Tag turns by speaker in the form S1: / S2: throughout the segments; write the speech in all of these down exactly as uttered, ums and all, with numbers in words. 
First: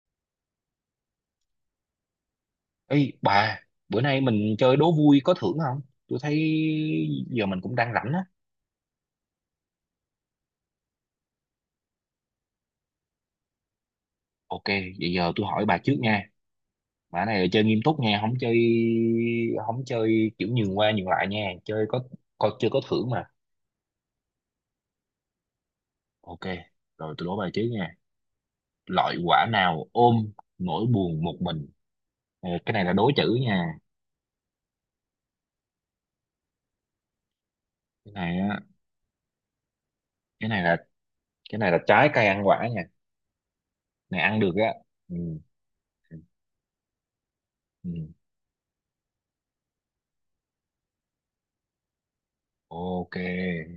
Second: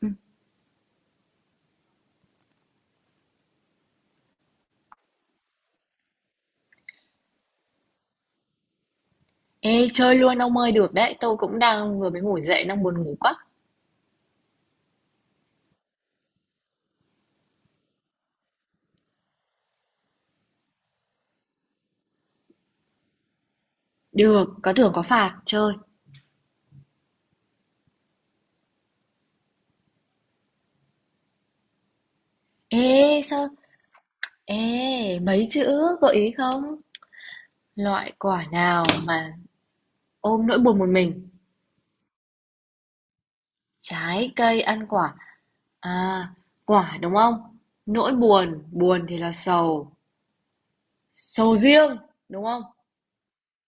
S1: Ừ.
S2: Ê bà, bữa nay mình chơi đố vui có thưởng không? Tôi thấy giờ mình cũng đang rảnh á.
S1: Ê, chơi luôn ông ơi, được đấy. Tôi cũng đang vừa mới ngủ dậy. Đang buồn ngủ quá.
S2: Ok, vậy giờ tôi hỏi bà trước nha. Bà này là chơi nghiêm túc nha, không chơi không chơi kiểu nhường qua nhường lại nha, chơi có có chơi có thưởng mà.
S1: Được, có thưởng có phạt chơi.
S2: Ok, rồi tôi đố bà trước nha. Loại quả nào ôm nỗi buồn một mình? Ờ, Cái này là đố
S1: Ê
S2: chữ
S1: sao
S2: nha.
S1: Ê mấy chữ gợi ý không?
S2: Cái
S1: Loại
S2: này
S1: quả
S2: á,
S1: nào mà ôm
S2: cái
S1: nỗi
S2: này là
S1: buồn một mình?
S2: cái này là trái cây ăn quả nha. Này
S1: Trái
S2: ăn được
S1: cây
S2: á.
S1: ăn quả?
S2: Ừ,
S1: À, quả đúng không?
S2: ừ.
S1: Nỗi buồn. Buồn thì là sầu. Sầu riêng đúng không?
S2: Ok,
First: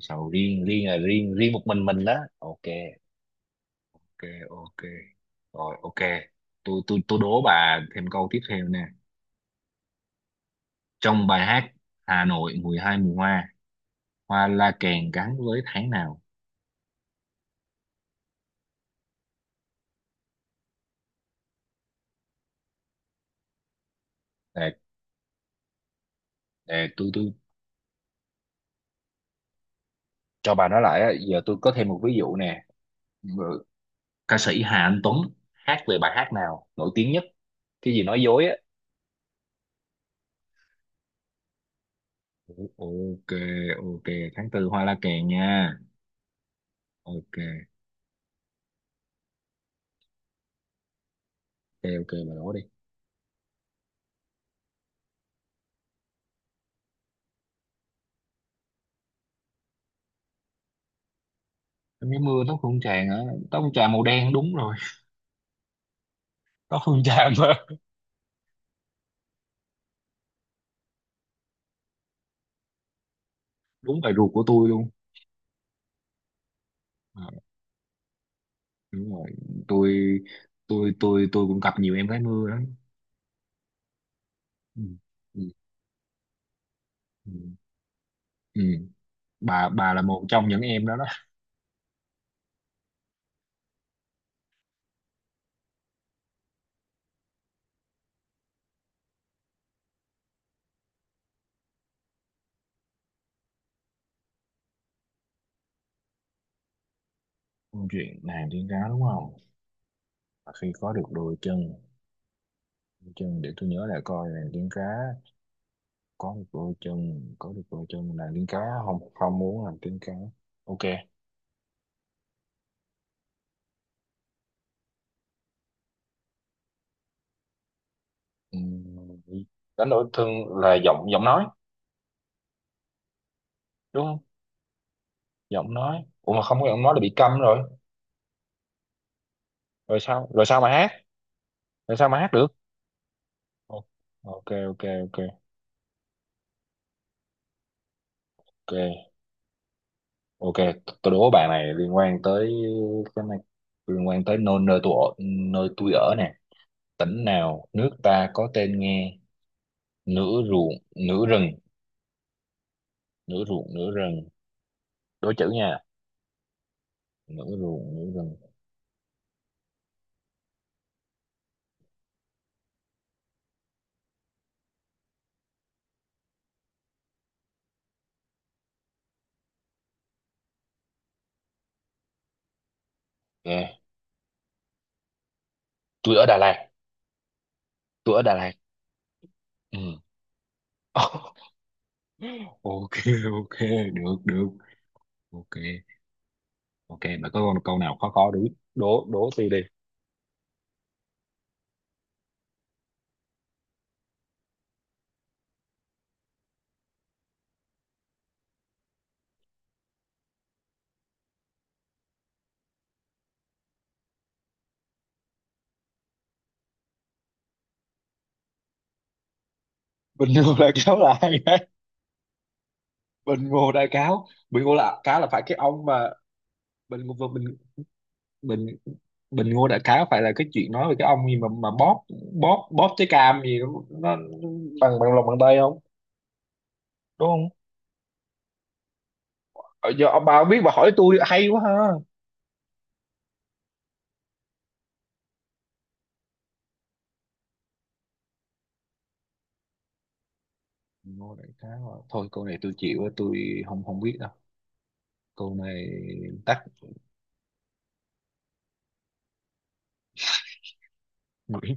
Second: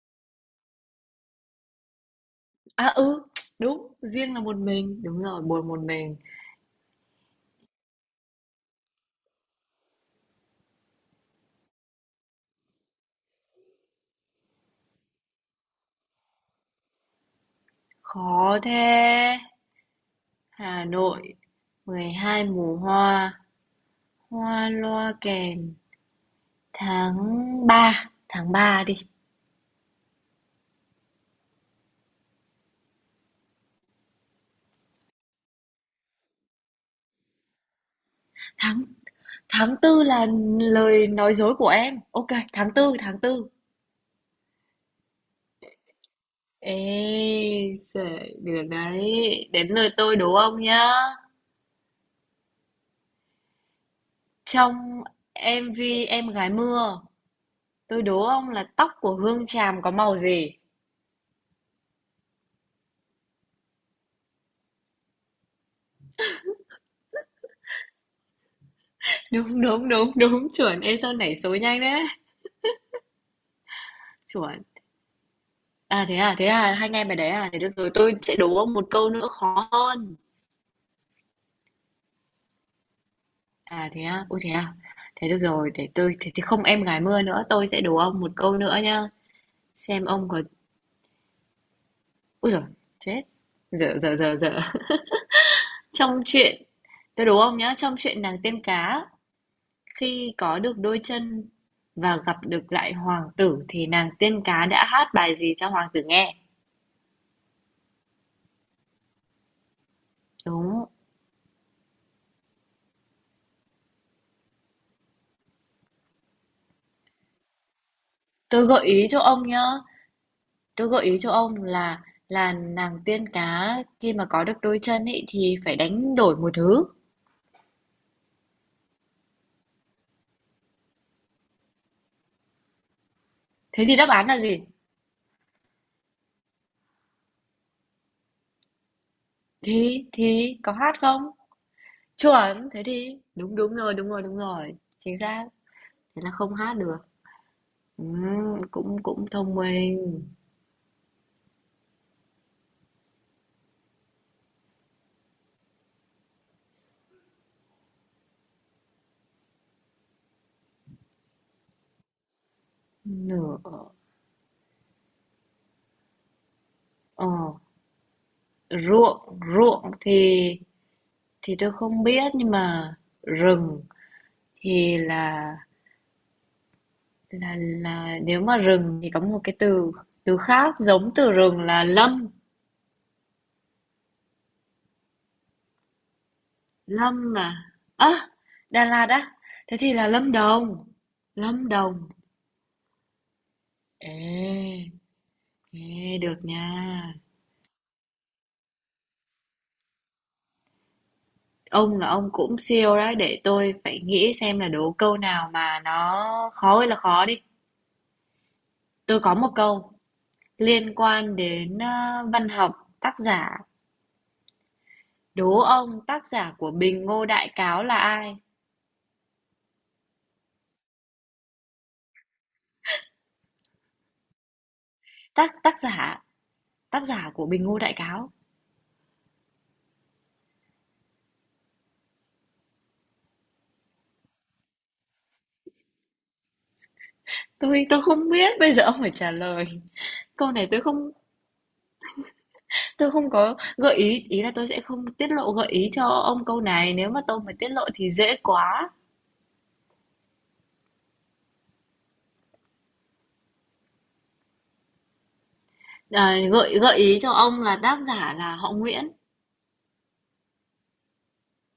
S2: sầu riêng, riêng là riêng, riêng một mình mình đó. Ok,
S1: À ừ, đúng.
S2: ok
S1: Riêng là một
S2: ok,
S1: mình. Đúng rồi, buồn
S2: rồi
S1: một
S2: ok.
S1: mình.
S2: Tôi tôi tôi đố bà thêm câu tiếp theo nè. Trong bài hát Hà Nội mười hai mùa hoa, hoa la kèn gắn với tháng nào?
S1: Khó thế. Hà Nội mười hai mùa hoa. Hoa
S2: để,
S1: loa kèn,
S2: để tôi
S1: tháng
S2: tôi
S1: ba tháng ba đi.
S2: cho bà nói lại á. Giờ tôi có thêm một ví dụ nè. Rồi, ca sĩ Hà Anh Tuấn hát về bài hát nào nổi tiếng nhất, cái gì nói dối á?
S1: Tháng tháng tư là lời nói dối của em. Ok,
S2: O-
S1: tháng tư, tháng
S2: ok,
S1: tư.
S2: ok, tháng tư hoa la kèn nha.
S1: Ê,
S2: Ok,
S1: giời, được đấy. Đến lượt tôi đố ông nhá.
S2: ok, ok, bà đố đi.
S1: Trong em vi Em gái mưa, tôi đố ông là tóc của Hương Tràm có màu gì?
S2: Em cái mưa tóc hương tràn hả? Tóc hương trà màu đen đúng rồi. Tóc hương trà mà,
S1: Đúng, đúng, đúng, đúng, chuẩn. Ê, sao nảy số nhanh đấy.
S2: đúng bài ruột của
S1: Chuẩn.
S2: tôi luôn.
S1: À thế à, thế à, hai anh em bài đấy à, thế được rồi, tôi sẽ đố ông một
S2: Đúng
S1: câu
S2: rồi,
S1: nữa khó hơn.
S2: tôi tôi tôi tôi cũng gặp nhiều em gái mưa lắm.
S1: À thế á, ôi thế à.
S2: Ừ.
S1: Thế được
S2: Ừ.
S1: rồi, để tôi thế thì không em gái mưa
S2: Ừ.
S1: nữa, tôi sẽ đố ông một câu
S2: Ừ.
S1: nữa nhá.
S2: bà bà là
S1: Xem
S2: một
S1: ông có
S2: trong những em đó đó.
S1: Úi, rồi chết. Dở dở dở dở. Trong chuyện Tôi đố ông nhá, trong chuyện nàng tiên cá khi có được đôi chân và gặp được lại hoàng tử thì nàng tiên cá đã hát bài gì cho hoàng tử nghe?
S2: Câu chuyện nàng tiên cá đúng không? Và khi
S1: Đúng.
S2: có được đôi chân, đôi chân, để tôi nhớ lại coi. Nàng tiên cá có được đôi chân, có được đôi chân, nàng tiên cá
S1: Tôi gợi ý
S2: không
S1: cho
S2: không
S1: ông nhá.
S2: muốn, nàng tiên cá, ok.
S1: Tôi gợi ý cho ông là là nàng tiên cá khi mà có được đôi chân ấy thì phải đánh đổi một thứ.
S2: Ừ, đánh đổi thương là giọng giọng nói
S1: Thế thì
S2: đúng
S1: đáp
S2: không?
S1: án là gì?
S2: Giọng nói, ủa mà không có giọng nói là bị câm rồi, rồi
S1: Thì
S2: sao rồi
S1: thì
S2: sao mà
S1: có
S2: hát,
S1: hát không?
S2: rồi sao mà hát được.
S1: Chuẩn, thế thì đúng đúng
S2: Ồ,
S1: rồi, đúng rồi, đúng
S2: ok,
S1: rồi.
S2: ok,
S1: Chính
S2: ok,
S1: xác. Thế là không hát được. Ừm,
S2: ok.
S1: cũng cũng thông minh.
S2: Ok, t- tôi đố bạn này liên quan tới cái này, liên quan tới nơi nơi tôi ở, nơi tôi ở nè. Tỉnh nào nước ta có tên nghe nửa ruộng nửa rừng, nửa
S1: Nửa,
S2: ruộng nửa rừng, đố chữ nha,
S1: ờ
S2: nửa ruộng nửa rừng.
S1: ruộng, ruộng thì thì tôi không biết, nhưng mà rừng thì là là là nếu mà rừng thì có một cái từ từ khác, giống từ rừng là lâm.
S2: Ok, tôi ở Đà Lạt
S1: Lâm mà.
S2: tôi ở
S1: À,
S2: Đà Lạt
S1: Đà Lạt á. Thế thì
S2: Ừ.
S1: là Lâm Đồng. Lâm Đồng.
S2: Ok, ok, được được,
S1: Ê.
S2: ok,
S1: Ê, được nha.
S2: ok. Mà có con câu nào khó, khó đố đố đố tôi đi.
S1: Ông là ông cũng siêu đấy, để tôi phải nghĩ xem là đố câu nào mà nó khó hay là khó đi. Tôi có một câu liên quan đến ờ, văn học, tác giả. Đố ông tác giả của Bình Ngô Đại Cáo là ai?
S2: Bình Ngô Đại Cáo là ai đấy? Bình Ngô Đại Cáo, Bình Ngô là cá, là phải cái
S1: Tác tác
S2: ông mà,
S1: giả,
S2: bình
S1: tác
S2: ngô
S1: giả
S2: bình
S1: của Bình Ngô Đại Cáo.
S2: bình Bình Ngô Đại Khái phải là cái chuyện nói về cái ông gì mà mà bóp bóp bóp trái cam gì đó, nó nó bằng bằng lòng bàn tay không đúng không?
S1: Tôi tôi không biết, bây giờ ông phải trả lời.
S2: Ờ, giờ ông bà không
S1: Câu
S2: biết,
S1: này
S2: bà
S1: tôi
S2: hỏi
S1: không
S2: tôi hay quá ha.
S1: tôi không có gợi ý, ý là tôi sẽ không tiết lộ gợi ý cho ông câu này, nếu mà tôi mà tiết lộ thì dễ quá.
S2: Bình Ngô Đại Khái mà. Thôi câu này tôi chịu á, tôi không không biết đâu câu này.
S1: À,
S2: Tắt,
S1: gợi gợi ý cho ông là tác giả là họ Nguyễn.
S2: Nguyễn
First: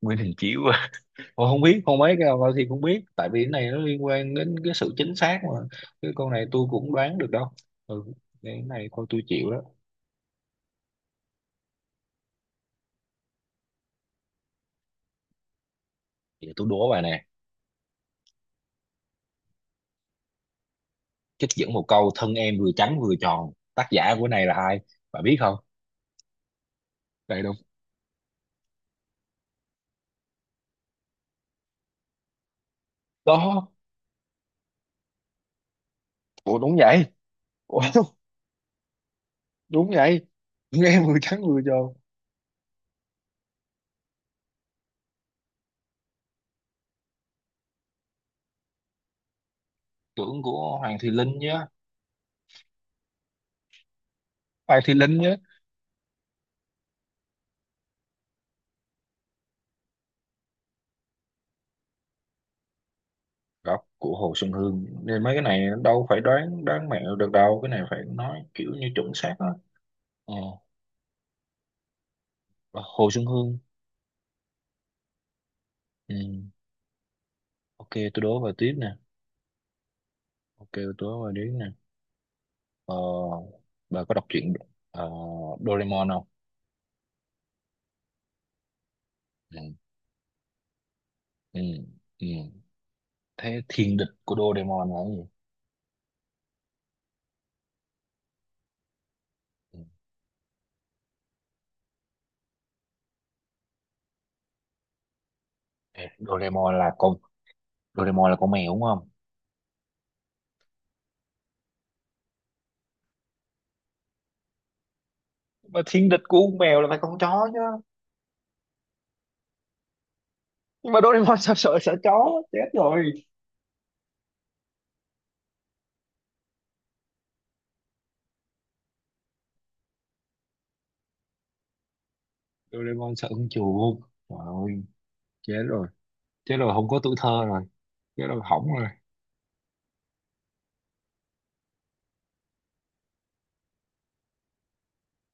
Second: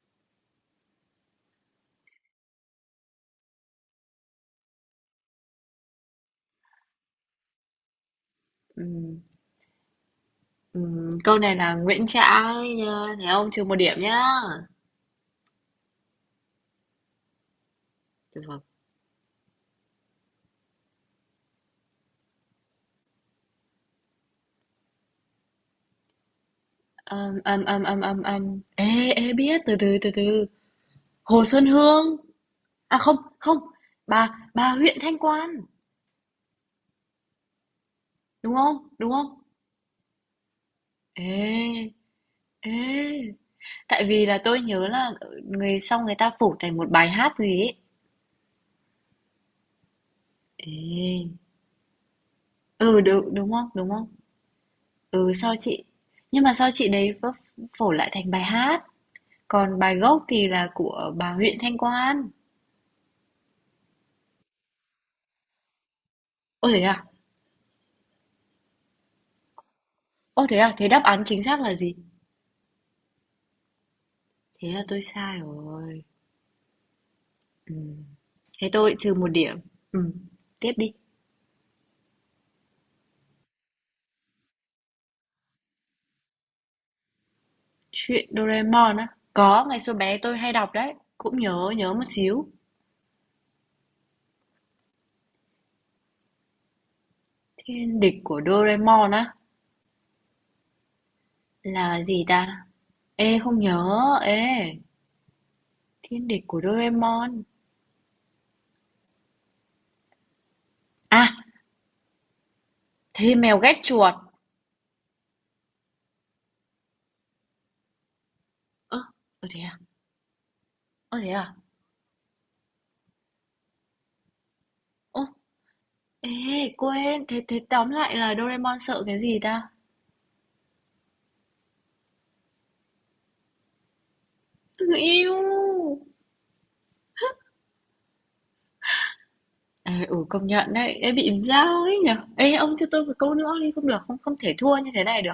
S2: Nguyễn Đình Chiểu à? Ôi, không biết không mấy cái nào thì không biết, tại vì cái này nó liên quan đến cái sự chính xác mà. Cái câu này tôi cũng đoán được đâu. Ừ, cái này thôi tôi
S1: Ừm,
S2: chịu đó.
S1: ừm, câu này là Nguyễn Trãi nha, thấy không? Trừ một điểm nhá.
S2: Giờ tôi đố bà nè,
S1: Được.
S2: trích dẫn một câu: thân em vừa trắng vừa tròn, tác giả của này là ai, bạn biết không?
S1: Âm
S2: Đây đúng
S1: âm âm âm âm âm. Ê ê biết, từ từ từ từ. Hồ Xuân Hương. À không, không.
S2: đó.
S1: Bà bà huyện Thanh Quan,
S2: Ủa đúng vậy? Ủa,
S1: đúng không? Đúng không?
S2: đúng vậy, nghe vừa trắng vừa tròn,
S1: Ê, ê. Tại vì là tôi nhớ là người, xong người ta phủ thành một bài hát gì ấy.
S2: tưởng của Hoàng Thùy Linh
S1: Ê.
S2: nhá,
S1: Ừ, đúng, đúng không? Đúng không?
S2: Hoàng Thùy Linh
S1: Ừ,
S2: nhá.
S1: sao chị? Nhưng mà sao chị đấy vấp phổ lại thành bài hát? Còn bài gốc thì là của bà huyện Thanh Quan.
S2: Góc của Hồ Xuân Hương nên mấy cái này đâu phải đoán
S1: Ô thế
S2: đoán
S1: à?
S2: mẹo được đâu, cái này phải nói kiểu như chuẩn xác á. Ờ,
S1: Ô thế à? Thế đáp án chính xác là gì?
S2: Hồ Xuân Hương.
S1: Thế là tôi sai rồi.
S2: Ừ.
S1: Ừ.
S2: Ok, tôi đố vào
S1: Thế
S2: tiếp
S1: tôi
S2: nè.
S1: trừ một điểm. Ừ.
S2: Ok,
S1: Tiếp đi.
S2: tôi đố vào tiếp nè. ờ bà có đọc truyện ờ, Doraemon không?
S1: Chuyện Doraemon á.
S2: Ừ.
S1: Có, ngày xưa bé tôi hay đọc đấy. Cũng
S2: Ừ.
S1: nhớ, nhớ một
S2: Ừ.
S1: xíu.
S2: Thế thiên địch của Doraemon là cái gì?
S1: Thiên địch của Doraemon á.
S2: Ừ.
S1: Là gì ta? Ê, không nhớ. Ê,
S2: Ê,
S1: thiên địch của
S2: Doraemon là con,
S1: Doraemon.
S2: Doraemon là con mèo đúng không,
S1: À, thế mèo ghét chuột.
S2: mà thiên địch của con mèo là phải con chó chứ,
S1: Ơ, ừ, thế à?
S2: nhưng mà
S1: Ơ, thế
S2: Doraemon sao
S1: à?
S2: sợ sợ chó chết rồi.
S1: Ô, ê, quên, thế thế tóm lại là Doraemon sợ cái gì ta?
S2: Doraemon sợ con chuột, trời ơi,
S1: Người yêu!
S2: chết rồi, chết rồi không có tuổi thơ rồi, chết rồi hỏng rồi.
S1: Ờ, ừ, công nhận đấy, em bị dao ấy nhở? Ê, ông cho tôi một câu nữa đi, không được, không không thể thua như thế này được.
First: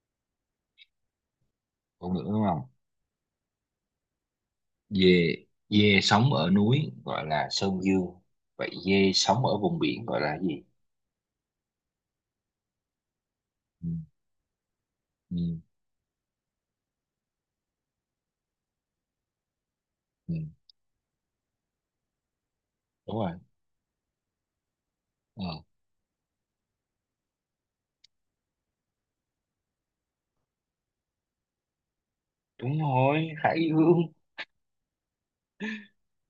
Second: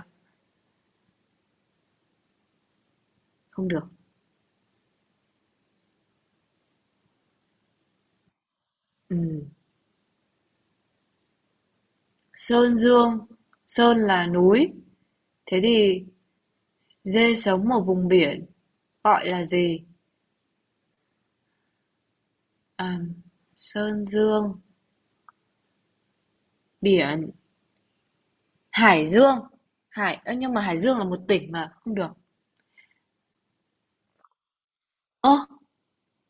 S2: Còn nữa đúng không?
S1: Không được.
S2: Dê, dê sống ở núi gọi là sơn dương, vậy dê
S1: Ừ.
S2: sống ở vùng biển gọi là gì?
S1: Sơn Dương,
S2: Ừ,
S1: Sơn là núi. Thế
S2: ừ,
S1: thì dê sống ở vùng biển, gọi là gì?
S2: ừ.
S1: À,
S2: Đúng rồi.
S1: Sơn Dương,
S2: Ờ,
S1: biển, Hải Dương. Hải, ơ, nhưng mà Hải Dương là một tỉnh mà, không được.
S2: đúng rồi hải dương,
S1: Ơ,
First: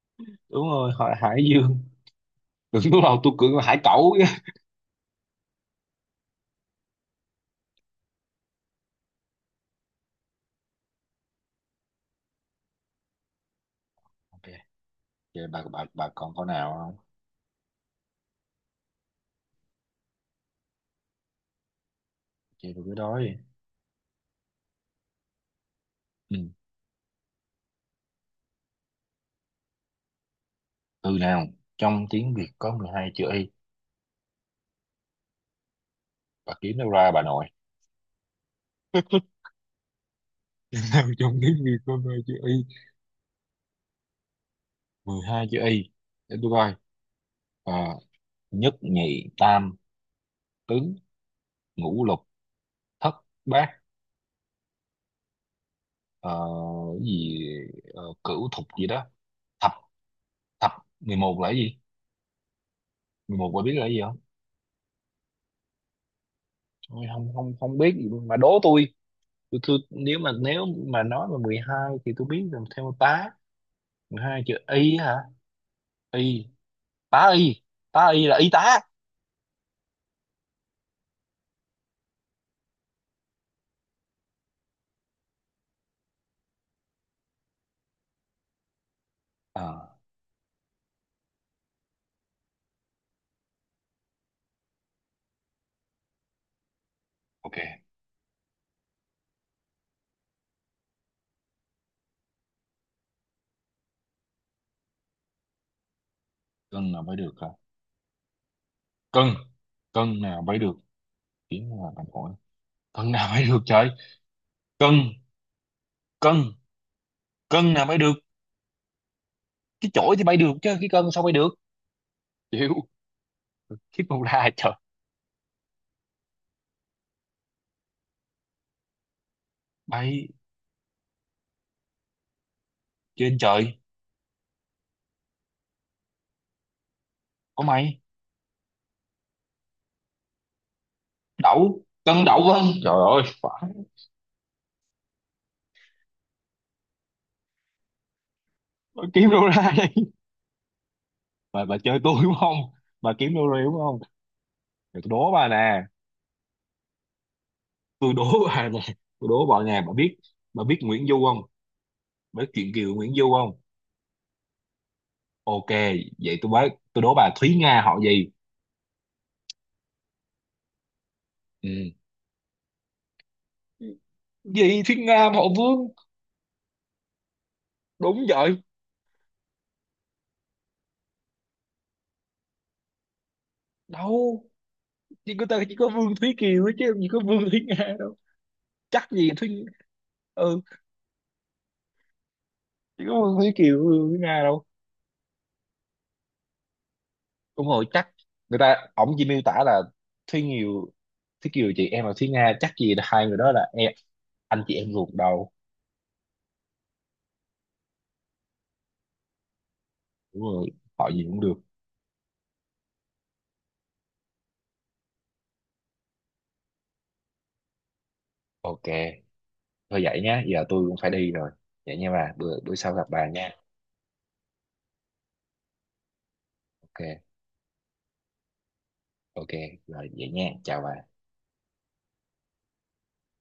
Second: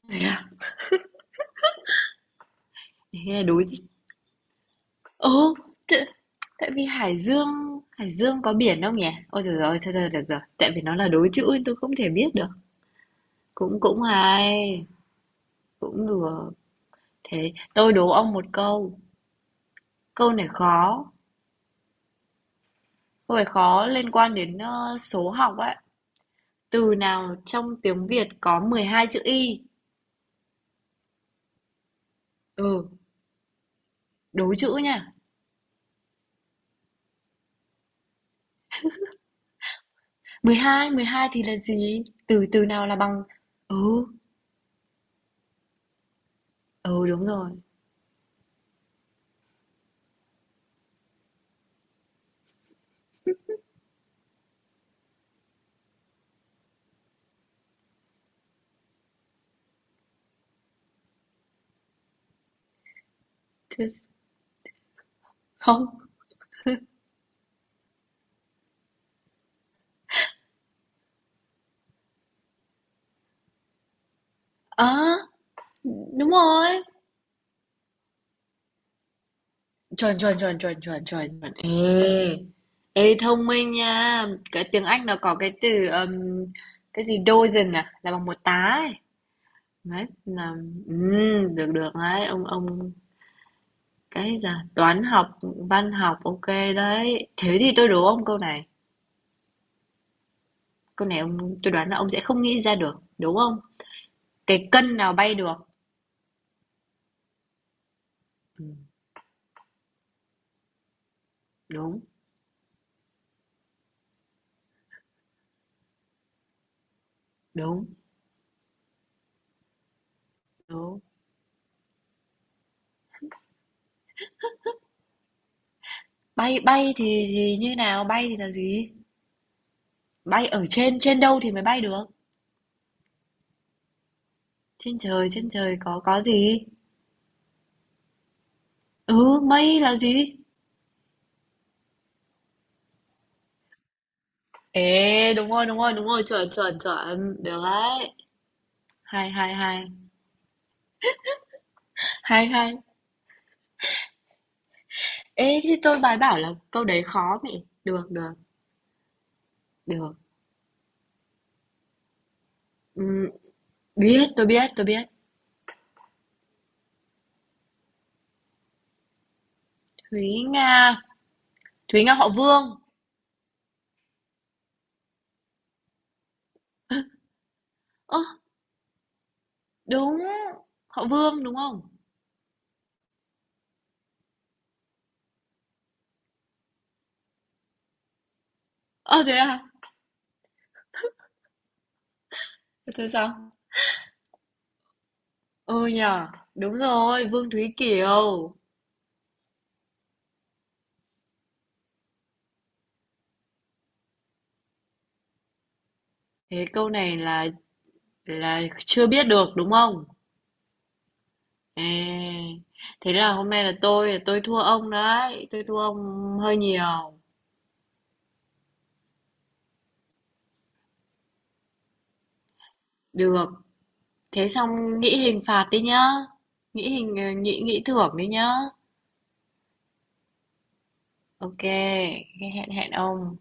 S1: thế à?
S2: đúng rồi hỏi hải dương, đừng có đâu tôi
S1: Thế là
S2: cưỡng là
S1: đối
S2: hải
S1: chứ.
S2: cẩu chứ.
S1: Ồ, t- tại vì Hải Dương, Hải Dương có biển không nhỉ? Ôi trời ơi, thôi thôi được rồi, tại vì nó là đối chữ nên tôi không thể biết được. Cũng cũng
S2: Ok,
S1: hay,
S2: vậy bà bà
S1: cũng
S2: bà còn câu
S1: được.
S2: nào không,
S1: Thế tôi đố ông một câu. Câu này khó,
S2: chơi tôi cứ đói.
S1: câu này khó liên quan đến ờ, số học ấy.
S2: Ừ.
S1: Từ nào trong tiếng Việt có mười hai chữ y?
S2: Từ nào trong tiếng Việt có mười
S1: Ừ,
S2: hai chữ y
S1: đố chữ nha.
S2: Bà kiếm đâu ra bà nội?
S1: mười hai mười
S2: Nào
S1: hai
S2: trong
S1: thì là
S2: tiếng Việt có
S1: gì?
S2: mười hai chữ
S1: Từ
S2: y?
S1: từ nào là bằng. Ừ,
S2: Mười hai chữ y, để tôi coi.
S1: ừ, đúng rồi.
S2: Ờ, nhất nhì tam tứ ngũ lục thất bát, ờ, cái gì, ờ, cửu thục gì đó, thập thập Mười một là cái gì, mười một bà biết là
S1: Thế-
S2: cái gì không?
S1: Không.
S2: Ôi, không không không biết gì luôn. Mà đố tôi, tôi, tôi nếu mà, nếu mà nói mà mười hai thì tôi biết, làm theo tá. Hai chữ y
S1: À,
S2: hả?
S1: đúng
S2: Y
S1: rồi.
S2: tá, y, tá y là y tá.
S1: Chuẩn, chuẩn, chuẩn, chuẩn, chuẩn, chuẩn, chuẩn. Ê, ê thông minh nha. Cái tiếng Anh nó có cái từ um, cái gì dozen à, là bằng một tá ấy.
S2: À,
S1: Đấy, là ừm, được được đấy, ông ông cái gì à? Toán học, văn học, ok đấy.
S2: ok.
S1: Thế thì tôi đố ông câu này. Câu này ông, tôi đoán là ông sẽ không nghĩ ra được, đúng không? Cái cân nào bay được?
S2: Cân nào mới được hả?
S1: Ừ,
S2: Cân, cân nào mới được, tiếng là
S1: đúng,
S2: bằng phổi, cân nào mới được trời, cân cân cân nào
S1: đúng,
S2: mới được. Cái chổi thì bay được chứ cái
S1: đúng.
S2: cân sao bay được, chịu, cái con la trời.
S1: Bay bay thì thì như nào? Bay thì là gì?
S2: Bay,
S1: Bay ở trên trên đâu thì mới bay được?
S2: trên trời
S1: Trên trời, trên trời có có gì?
S2: có mày,
S1: Ừ, mây là gì?
S2: đậu, cân đậu vân, trời ơi phải.
S1: Ê, đúng rồi, đúng rồi, đúng rồi, chuẩn, chuẩn, chuẩn, được đấy.
S2: Bà
S1: Hay,
S2: kiếm đâu
S1: hay,
S2: ra
S1: hay,
S2: đây? Bà, bà chơi tôi đúng
S1: hay,
S2: không,
S1: hay.
S2: bà kiếm đâu ra đúng không? Để tôi đố bà
S1: Ê, thì
S2: nè,
S1: tôi bài bảo là câu đấy khó mẹ. Được,
S2: tôi
S1: được,
S2: đố bà nè, tôi đố bà nè bà biết
S1: được.
S2: bà biết Nguyễn Du không, với chuyện Kiều Nguyễn
S1: Ừm,
S2: Du không?
S1: biết, tôi biết, tôi biết.
S2: Ok, vậy tôi bác, tôi đố bà Thúy Nga họ gì?
S1: Thúy Nga,
S2: Ừ.
S1: Thúy Nga họ Vương.
S2: Gì Thúy Nga mà họ Vương,
S1: Ơ,
S2: đúng vậy
S1: đúng, họ Vương đúng không?
S2: đâu, chỉ có ta chỉ có Vương Thúy Kiều thôi chứ làm gì có Vương Thúy Nga đâu, chắc
S1: Ờ,
S2: gì
S1: thế à?
S2: Thúy. Ừ, chỉ
S1: Thế
S2: có Vương
S1: sao?
S2: Thúy Kiều, Vương Thúy Nga đâu.
S1: Ừ nhờ, đúng rồi, Vương
S2: Đúng
S1: Thúy
S2: rồi, chắc
S1: Kiều.
S2: người ta ổng chỉ miêu tả là Thúy Kiều. Thúy Kiều chị em là Thúy Nga, chắc gì là hai người đó là em, anh chị em ruột đâu.
S1: Thế câu này là là chưa biết được đúng không?
S2: Đúng rồi, họ gì cũng được.
S1: À, thế là hôm nay là tôi tôi thua ông đấy, tôi thua ông hơi nhiều.
S2: Ok, thôi vậy nhá, giờ tôi cũng phải đi rồi. Vậy nha bà, bữa bữa sau gặp bà
S1: Được,
S2: nha.
S1: thế xong nghĩ hình phạt đi nhá. Nghĩ
S2: Ok,
S1: hình ờ, nghĩ nghĩ thưởng đi nhá.
S2: ok, rồi vậy nha, chào bà.
S1: Ok, hẹn hẹn ông.